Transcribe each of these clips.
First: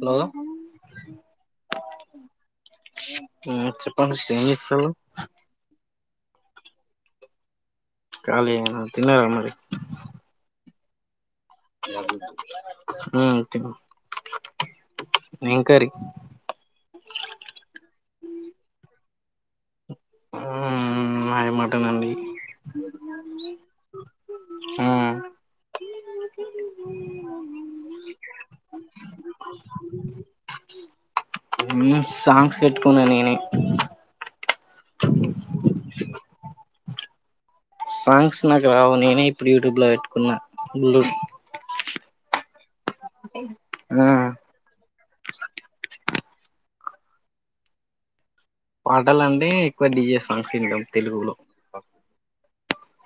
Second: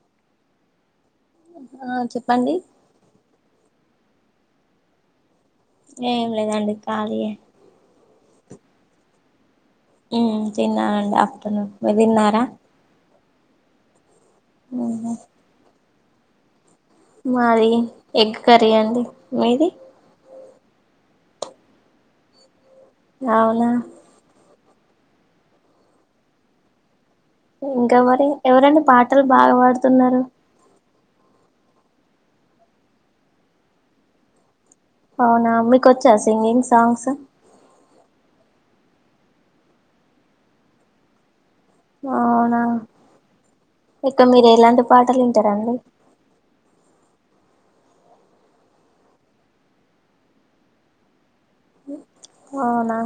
Hello ఆ చెప్పండి ఆ చెప్పండి ఏంజేస్తురు ఏం లేదండి ఖాళీయే ఖాళీయేనా తిన్నరా మరి ఉమ్ తిన్నాండి ఆఫ్టర్నూన్ మీరు తిన్నారా. ఆ తిన్నాం మ్మ్ ఏం కర్రీ మాది ఎగ్ కర్రీ అండి మీది ఆ మాది మటన్ అండి అవునా ఆ ఇంకవరి ఎవరండి పాటలు బాగా పాడుతున్నారు. ఉమ్ సాంగ్స్ పెట్టుకున్నా నేనే అవునా మీకు వచ్చా సింగింగ్ సాంగ్స్ సాంగ్స్ నాకు రావు నేనే ఇప్పుడు యూట్యూబ్లో పెట్టుకున్నా బ్లూ అవునా ఆ ఇంక మీరు ఎలాంటి పాటలు వింటారండి. పాటలు అండి ఎక్కువ డిజే సాంగ్స్ వింటాం తెలుగులో అవునా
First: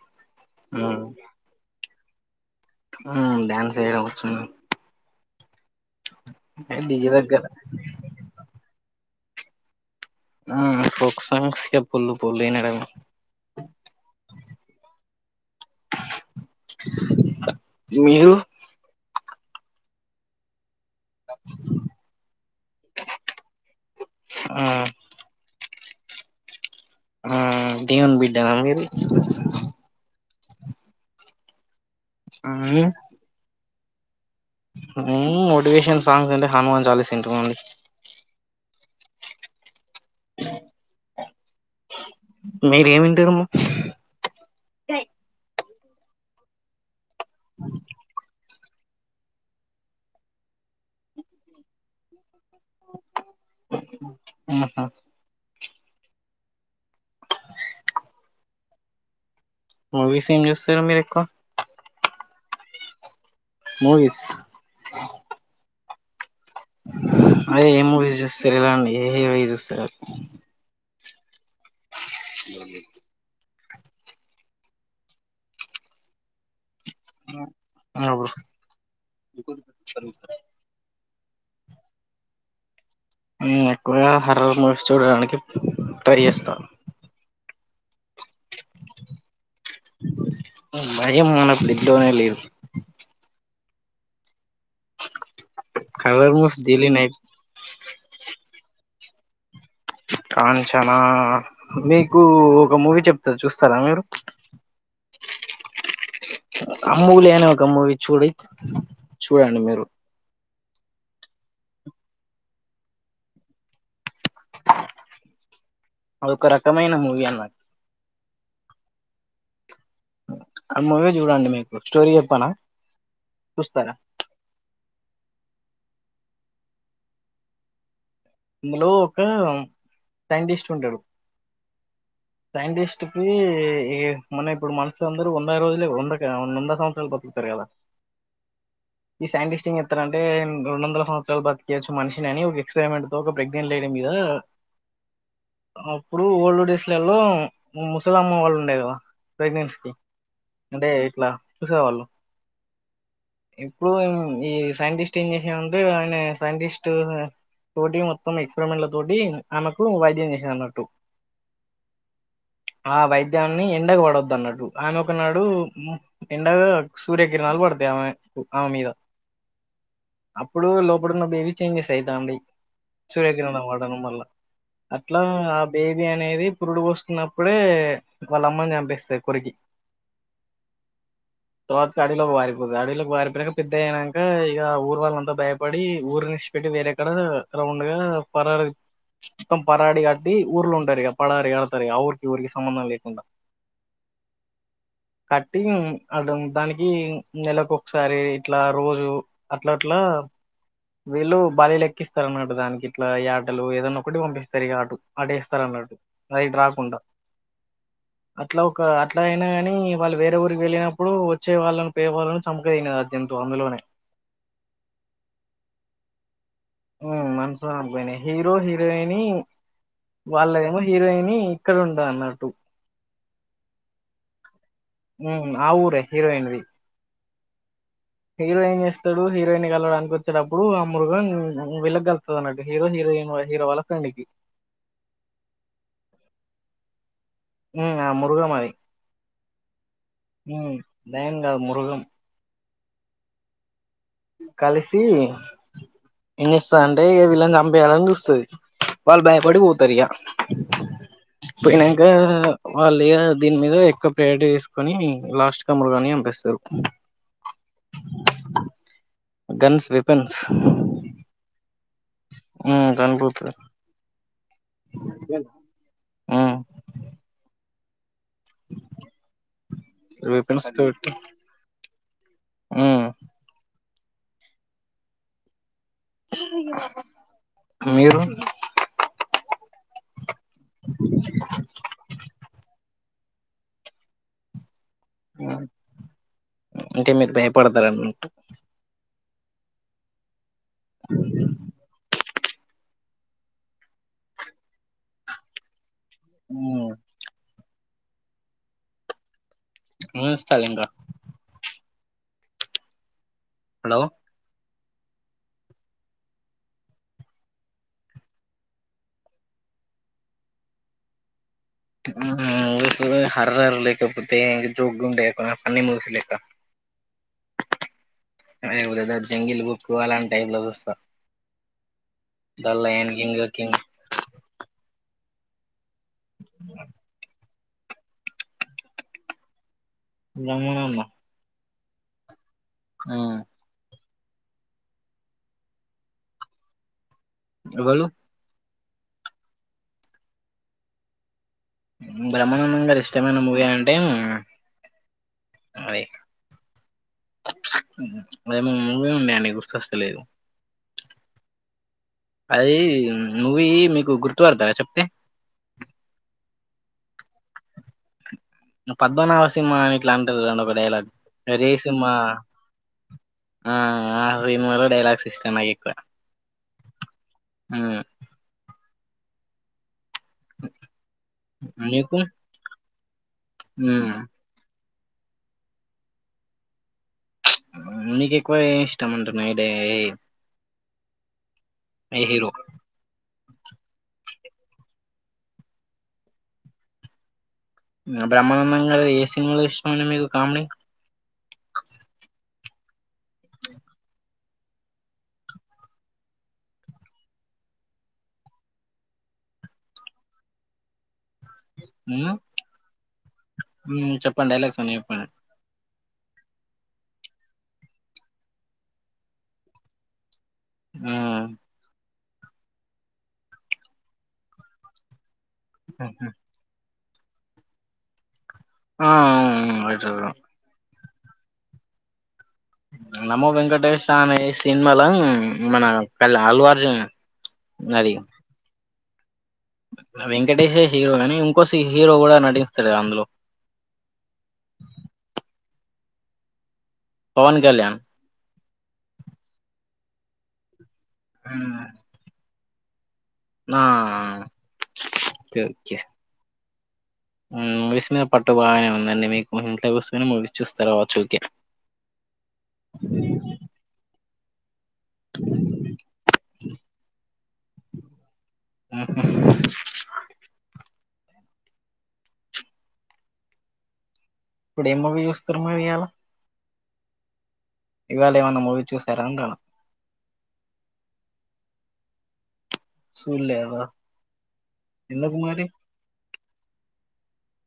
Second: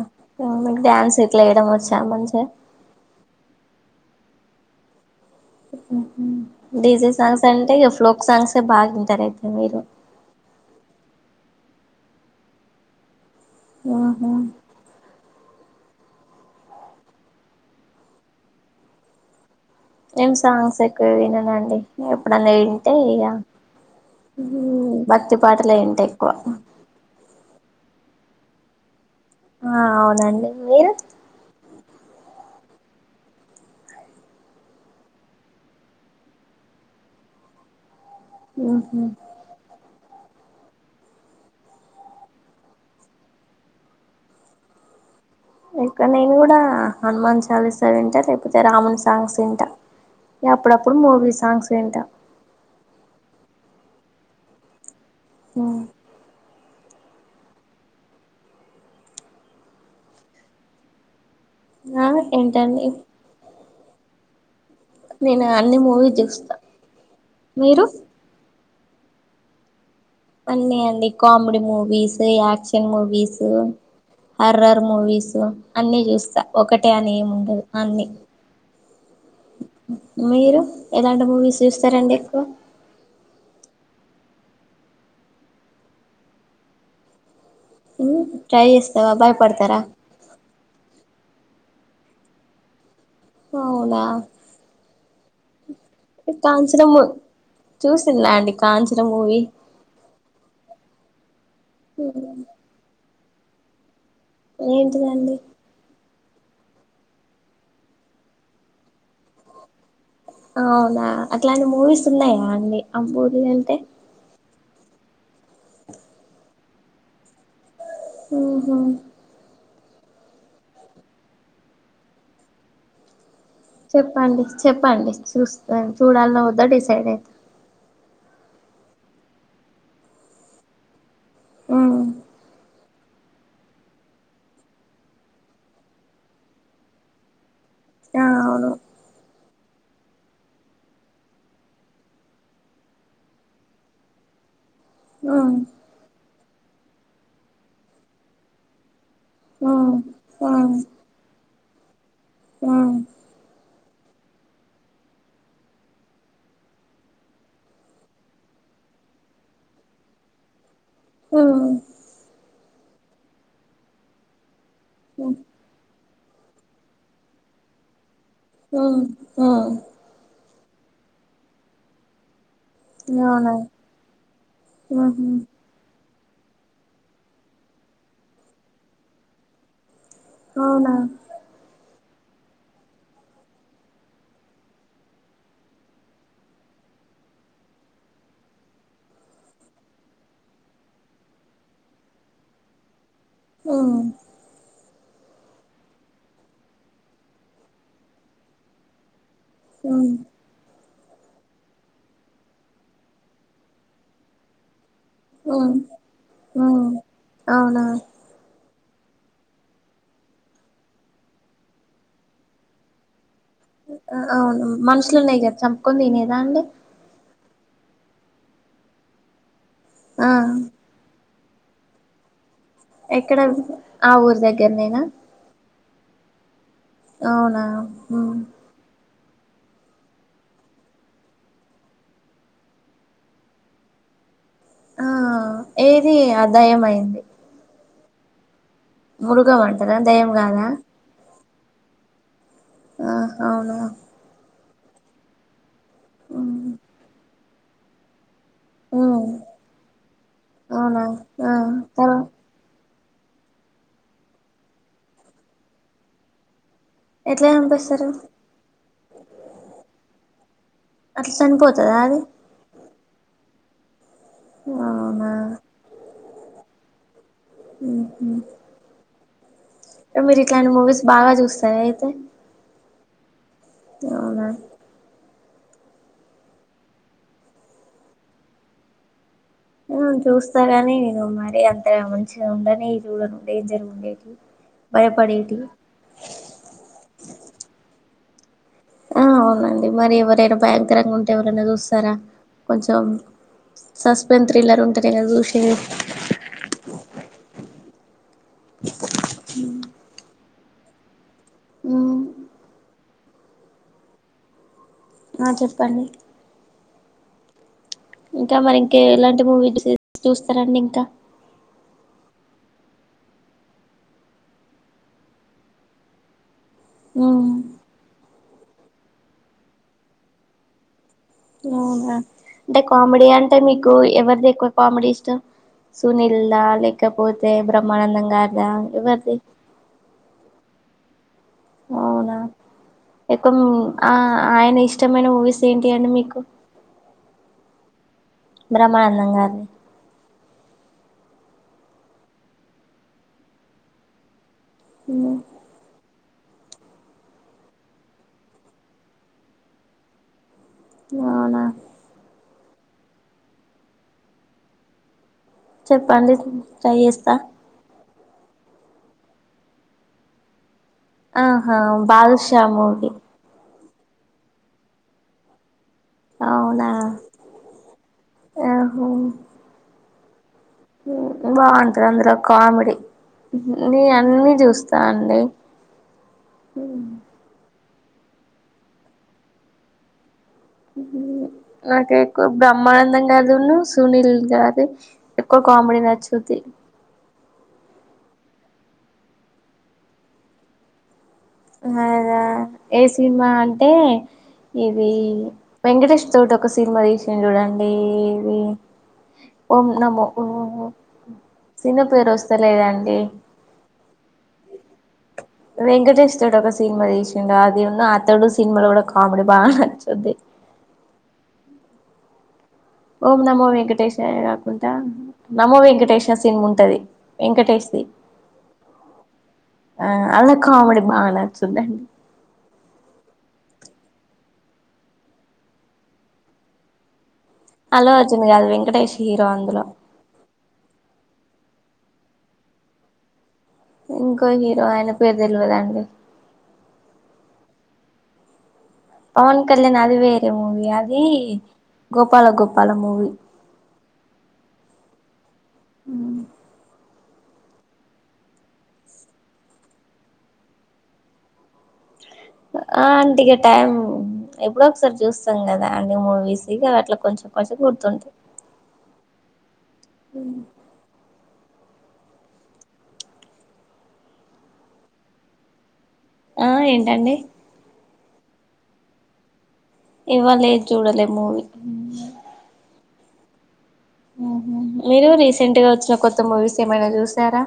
మీకు డ్యాన్స్ ఇట్లా వేయడం వచ్చా మంచిగా డ్యాన్స్ యేయడం వచ్చు ఉమ్ హూ డీజే డీజీ దగ్గర సాంగ్స్ అంటే ఇగ ఫ్లోక్ సాంగ్సే బాగా వింటారు అయితే మీరు ఆ ఫోక్ సాంగ్స్ కే పోల్లు పోల్లుయేనాడగా ఆహా మీరు నేం సాంగ్స్ ఎక్కువ విననండి ఎప్పుడన్నా వింటే ఇక హ్మ్మ్ భక్తి పాటలే ఇంటా ఎక్కువ ఆ దేవన్ బిడ్డ నగిరి ఆ అవునండి మీరు ఆ మీరు హుమ్ మోటివేషన్ సాంగ్స్ అంటే హనుమాన్న్ చాలీస్ అంతే అండి హుహుమ్ అ మీరేమింటారమ్మా ఇక్కడ నేను కూడా హనుమాన్ చాలీస అంట లే కాకపోతే రామున్ సాంగ్స్ వింటా అప్పుడప్పుడు మూవీ సాంగ్స్ విన్టా ఆహా హ్మ్మ్ మూవీస్ ఏం చూస్తారు మీరు ఎక్కువ ఆ ఏంటండి మూవీస్ నేను అన్ని మూవీ చూస్తా అదే మీరు ఏ మూవీస్ చూస్తారు ఇలా ఏ హీరోయి చూస్తారు అన్నీ అండి comedy movies action movies horror movies అన్ని చూస్తా ఒకటి అట్టే అని ఏముండదు అన్ని అప్పుడు మీరు ఎలాంటి మూవీస్ చూస్తారండి ఎక్కువ నేను ఎక్కువగా హర్రర్ మూవిస్ చూడడానికి ట్రై చేస్తా హుమ్ ట్రై చేస్తావా భయపడతార భయం మన బ్లడ్ లోనే లేదు అవునా హర్రర్ మూవీస్ కాంచన డైలీ మూ నైట్ చూసింది అండి కాంచన మూవీ కాంచనా మీకు ఒక మూవీ చెప్తారు చూస్తారా మీరు ఏంటిదండి అమూల్య అనే ఒక మూవీ చూడి చూడండి మీరు అవునా అట్లాంటి మూవీస్ ఉన్నాయా అండి అంబూర్ అంటే ఒక రకమైన మూవీ అన్నారు ఉహూ అ మూవీ చూడండి మీకు స్టోరీ చెప్పానా చెప్పండి చెప్పండి చూస్తాను చూడాలని వద్దా డిసైడ్ అవుతా ఇందులో ఒక సైంటిస్ట్ ఉంటడు. ఉమ్ సైంటిస్ట్ కి ఏ మన ఇప్పుడు మనుషుల అందరూ వంద రోజులు వంద వంద సంవత్సరాలు బ్రతుకుతారు కదా ఆ అవును ఈ సైంటిస్ట్ంగ్ ఎట్టంటే రెండు వందల సంవత్సరాలు బతికేయవచ్చు మనిషిని ఒక ఎక్స్పెరిమెంట్ ఒక ప్రెగ్నెంట్ లేడీ మీద ఆ ఇప్పుడు ఓల్డ్ డేస్ లల్లో ముసల అమ్మ వాళ్ళు ఉండే కదా ప్రెగ్నెన్సీ కి ఉమ్ అంటే ఇట్లా చూసేవాళ్ళు ఉమ్ ఇప్పుడు ఈ సైంటిస్ట్ ఏం చేషన్ ఉంటే ఆయన సైంటిస్ట్ తోటి మొత్తం ఎక్స్పరిమెంట్ల తోటి ఆమెకు వై ద్యం చేసంది అన్నట్టు ఆ ఆ వైద్యాన్ని ఎండగ పడొదు అన్నట్టు ఆమె ఒకనాడు ఉమ్ ఎండగా సూర్యకిరణాలు పడుత [inaudible] ఆ ఆ అప్పుడు, లోపడున్న బేబీ చేంజెస్ అయితా ఉంటాయి. అవునా సూర్యకిరహణం వాడనం వల్ల, అట్లా ఉహు ఆ బే. బేబీ అనేది పురుడు పోసుకున్నప్పుడే, వాళ్ల అమ్మని చంపేస్తది కొరికి. అవునా! తర్వాత అడవిలోకి వారిపోతది. అడవిలోకి వారిపోయినంక, పెద్ద అయినంక, ఇగ ఆ ఊరి వాళ్లంతా భయపడి ఊర్ని ఇడ్చి పెట్టి వేరే. అక్కడ, రౌండ్ గా పరార్ [unintelligible] మొత్తం పరాడి కట్టి, ఊర్లో ఉంటారు ఇగ. పడారి కడతారు ఇగ. ఆఊరికి, ఊరికి సంబంధం లేకుండా. హ్మ్మ్. కట్టింగ్ అ, డాన్. దానికి నెలలకు, ఒకసారి ఇట్లా రోజు. అట్ల, అట్లా. ఉమ్ వీళ్లు భార్యఎల్ ఎక్కిస్. ఇస్తారన్నమాట దానికి. ఇట్లా యాటాలు ఏదన్న ఒకటి, పంపిస్తారు ఇగ ఆటు. అటేస్తారు ఉమ్ అన్నట్టు. అది ఇటు, రా ఉమ్ రాకుండా అవునా అట్లా ఒక. ఒక అట్లా అయినా కానీ, వాళ్లు వేరే ఊరికి వెళ్లినప్పుడు, వచ్చే వాళ్లను, పేయి వాళ్లను చంపుకొన తినేదఆట. అద్యంత. ఆ అవును. మనుషులునే కదా? చంపుకొన్ తినేద అండి. హ్మ్మ్, మనుషుల అ పోయినాయి. హీరో, హీరోయిని. ఆ వెళ్లాద ఏమో హీరోయిని. ఇక్కడ ఉంటా, అన్నట్టు. ఎక్కడ ఆధీ? ఆ ఊరు దగ్గర. హ్మ్మ్, ఆ ఊరే హీరోయిన్ ధీ. అవునా. ఉమ్ హీరోయిన్, ఏం జెస్. వోత్తాడు. హీరోయిన్ కలడానికి వచ్చేటప్పుడు, ఆ మృగం విళ్లక గల్ఫ్తది అన్నటు. హీరో, హీరోయిన్ వాహీ. హీరో వాళ్ల ఫ్రెండ్స్. టేకి. ఆ ఏది? అ, దాయం అయింది. హ్మ్మ్, మృగం అధి. మృగం అంటారా. దయ్యం కాదా? కా, ముృగం. ఆహా! ఆవును గా. కలిసి, ఇం ఉమ్ జేస్తది అంటే? వాళ్లని జంపేయాలని జూస్తది. ఉమ్ వాళ్లు భయపడి, పోతర్ ఇగ. అవునా ఆ తర్వా వాళ్లు ఈయా. దీని మీద ఎక్కువ ప్రయారిటీ తీస్కొని, లాస్ట్ ఆ మృగాన్ని జంపేస్తారు. ఎట్లా జంపేస్తారు? Guns, weapons. ఉతద ఆది. ట్రాన్ బుపాయ్. అవునా? ఉమ్ ఉహూ. [unintelligible] ఆ మీరు, వెపన్స్ ఇట్లాంటి మూవీస్ బాగా చూస్తార అయితే? హ్మ్మ్. అవునా? [unintelligible] మీరు [unintelligible] హ్మ్మ్, చూస్తాగాని. నేను మరి అంతగా మంచిగా ఉండని. జూడను, డేంజర్ ఉండేటివి. ఆ భయపడేటివి అంటే, మీరు భయపడతారు అన్నట్టు. ఆ అవునండి. మరి ఎవరైనా భయంకరంగా ఉంటే ఎవరైనా చూస్తారా? కొంచెం సస్పెన్స్ థ్రిల్లర్, ఉంటనే కదా జూశేది? హ్మ్మ్. [unintelligible] ముస్తలే ఇంగ. మ్మ్ హలో. ఆ, చెప్పండి. ఇంకా మరి, ఇంకా ఎలాంటి మూవీ చూస్తారండి ఇంకా? ఉహ్మ్. మూవీ [unintelligible] సుద్ధే, హారర్ లేకపోతే ఇంకా జోక్‌గా ఉండే అన్ని మూవీస్ లెక్కా. హ్మ్. ఆయూ బ్రదర్! జంగిల్ బుక్కు, అలాంటి టైపు లో చూస్తా. అవునా. ద అంటే లయన్ కామెడీ, కింగ్ అంటే కింగ్ మీకు ఎవరిది ఎక్కువ కామెడీ ఇష్టం? సునీల్దా, లేలకపోతే బ్రహ్మానందం గారుదా. ఎవరిది? బ్రహ్మానందం. అవునా, ఆ ఎకున్. ఆ అయినా, ఇష్టమైన మూవీస్ ఏంటి అండి మీకు? ఎవళ్లు? బ్రహ్మానందం గరిధీ. బ్రహ్మానందం గారు, ఇష్టమైన మూవీ అంటే? సినిమా. ఉమ్, ఉమ్. ఏమో మూవీ ఉండే అండి, గుర్తొస్తలేదు. అవునా? అది మూవీ, మీకు గుర్తుపడతారా చెప్తే? చెప్పండి, ట్రై చేస్తా. పద్మనాభ సినింహ, అని ఇట్లాంటరు జూడండి ఒక డైలాగ్. రే ఆహా! సింహా బాదుషా మూవి. ఆ ఆ సినిమాలో, డైలాగ్స్ ఇష్టం నాక్ ఎక్కువ. అవునా? మ్మ్ ఆహో. హ్మ్మ్, బా ఉంటంది. మీకు అందులో కామెడీ నీ, మ్మ్ అన్నీ చూస్తా. సండే హ్మ్మ్. నీకు ఎక్కువ, ఏం ఇష్టం అంటున్నెయ్ డే? హ్మ్మ్, నాక్ ఎక్కువ బ్రహ్మానందం. కే ఆధును. సునీల్ గారది, ఎక్కువ కామెడీ నచ్చుది. ఆ బ్రహ్మానందం గారిది, ఏ సినిమాలు ఇష్టం అండి మీకు కామెడీ. హ్మ్మ్, అదా. ఏ సినిమా అంటే? ఇది వెంకటేష్ తోటి ఒక సినిమా తీశిండు జూడండి. ఏది. ఓం నమో. ఒ ఒ. సిన పేరు, మ్మ్ వస్తలేదాండి? మ్మ్ చెప్పండి డైలాగ్స్ అన్ని చెప్పండి వెంకటేష్ తోట, ఒక సినిమా తీశిండు. అది ను, అతడు సినిమాలో కూడా కామెడీ బా నచ్చొది. హ్మ్మ్. ఓం నమో వెంకటేష్య కాకుండా, నమో మ్మ్ వెంకటేష్ సినిన్ ఉంటది. వెంకటేష్ ది! ఆ ఆ, అవును అలా కామిడీ. బా, నచ్చుద అండీ. నమో వెంకటేేశ అనే సినిమాలా, మన కళ్. అల్లు అర్జున్. ఆల్లు అది అర్జున్ గాదు? వెంకటేష్ హీరో అందులో. వెంకటేష్ హె హీరో గానీ, ఇంకోసి హీరో గుడా నటిస్తాడు అందులో. తెల్వదు అండీ? పవన్ కల్యాణ్. పవన్ కళ్యాణ్, అది వేరే మూవి. అది గోపాల గోపాల మూవి. నా ఆ. ఒకే, ఒకే. హ్మ్మ్, మూవీస్స్ మీద పట్టు బాగానే ఉందండి మీకు. ఇంట్లో కూసుకొని మూవీస్స్ చూస్తారు కావచ్చు ఊకే. ఆ ఆంటీకా టైమ్. ఎప్పుడ ఒకసారి చూస్తాం, కదా అండి మూవీస్? ఇగ అ, అట్లా కొంచెం కొంచెం గుర్తుంటాయి. మ్మ్. అ ఇప్పుడు ఏం మవ చూస్తారు మరి ఇ అలా ఆ ఏంటండి ఇవాళ ఏమైన్నా మూవీ చూసారా అంటను ఇవాళ చూడలే మూవి సూలే అదా ఆ మీరు రీసెంట్ గా వచ్చిన కొత్త మూవీస్ ఏమైనా చూసారా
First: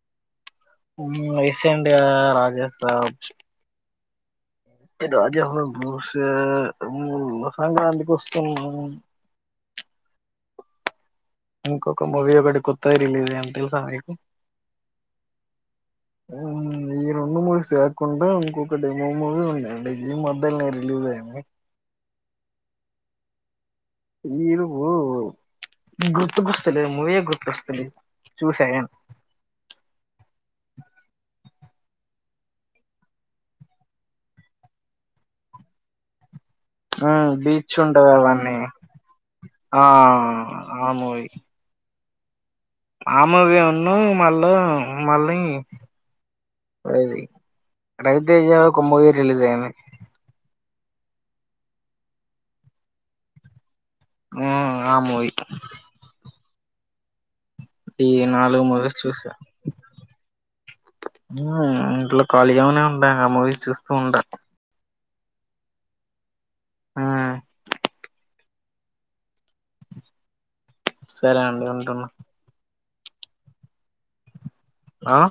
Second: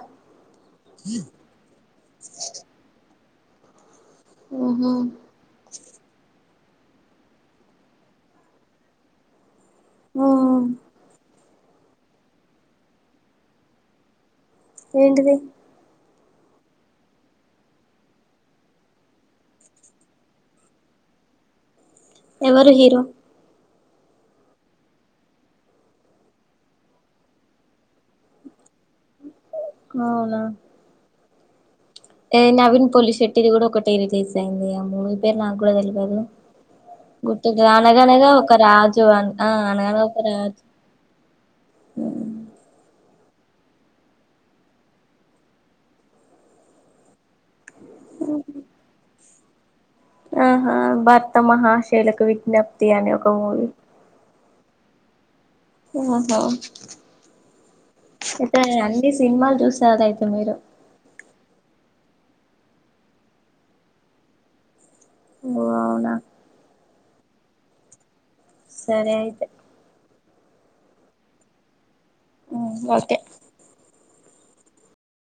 ఇస్ ఇడియా రాజస్ ఉహు. ఏ అజ బష సంక్ర ప్ర వస్తు ఆ ఇంకొక మూవీ ఒకటి కొత్తది రిలీజ్ అయ్యని తెలుసా మీకు ఏంటిది అవు ఈ రెండు మూవీ లేకుండా ఇంకొకటి మూ మూవీ ఉన్నాయండి ఈ మధ్యలో రిలీజ్ ఐంది ఎవరు హీరో హీరో బో ఎవరో గుర్తుకొస్తలేదు మూవే గుర్తుకొస్తలేదు చూస అయను అవునా నవీన్ పొలిశెట్టిది కూడా ఒకటి రిలీజ్ అయింది అమ ఈ పేరు నాకు కూడా తెలియదు ఆ గుర్తుకు బీచ్ ఉంటది అనగనగా ఒక అవన్నీ రాజు అ ఆ అనగానగా ఒక రాజు ఆ ఆమూవీ ఉన్ను మల్ల మళ్లీ అది రవితేజ ఒక మూవీ రిలీజ్ అయింది ఆహా భర్త మహాశైలకు విజ్ఞప్తి అనే ఒక మూవీ ఆ ఆమూవీ ఓహో ఈ అయితే నాలుగు మూవీస్ అన్ని చూసా సినిమాలు చూసార అయితే మీరు ఇంట్లో ఖాళీగామనే ఉండ ఆ మూవీస్ చూస్తూ ఉంట ఓ అవునా మ్మ్ సరే అయితే సరే అండి ఉంటున్నా ఓకే ఆ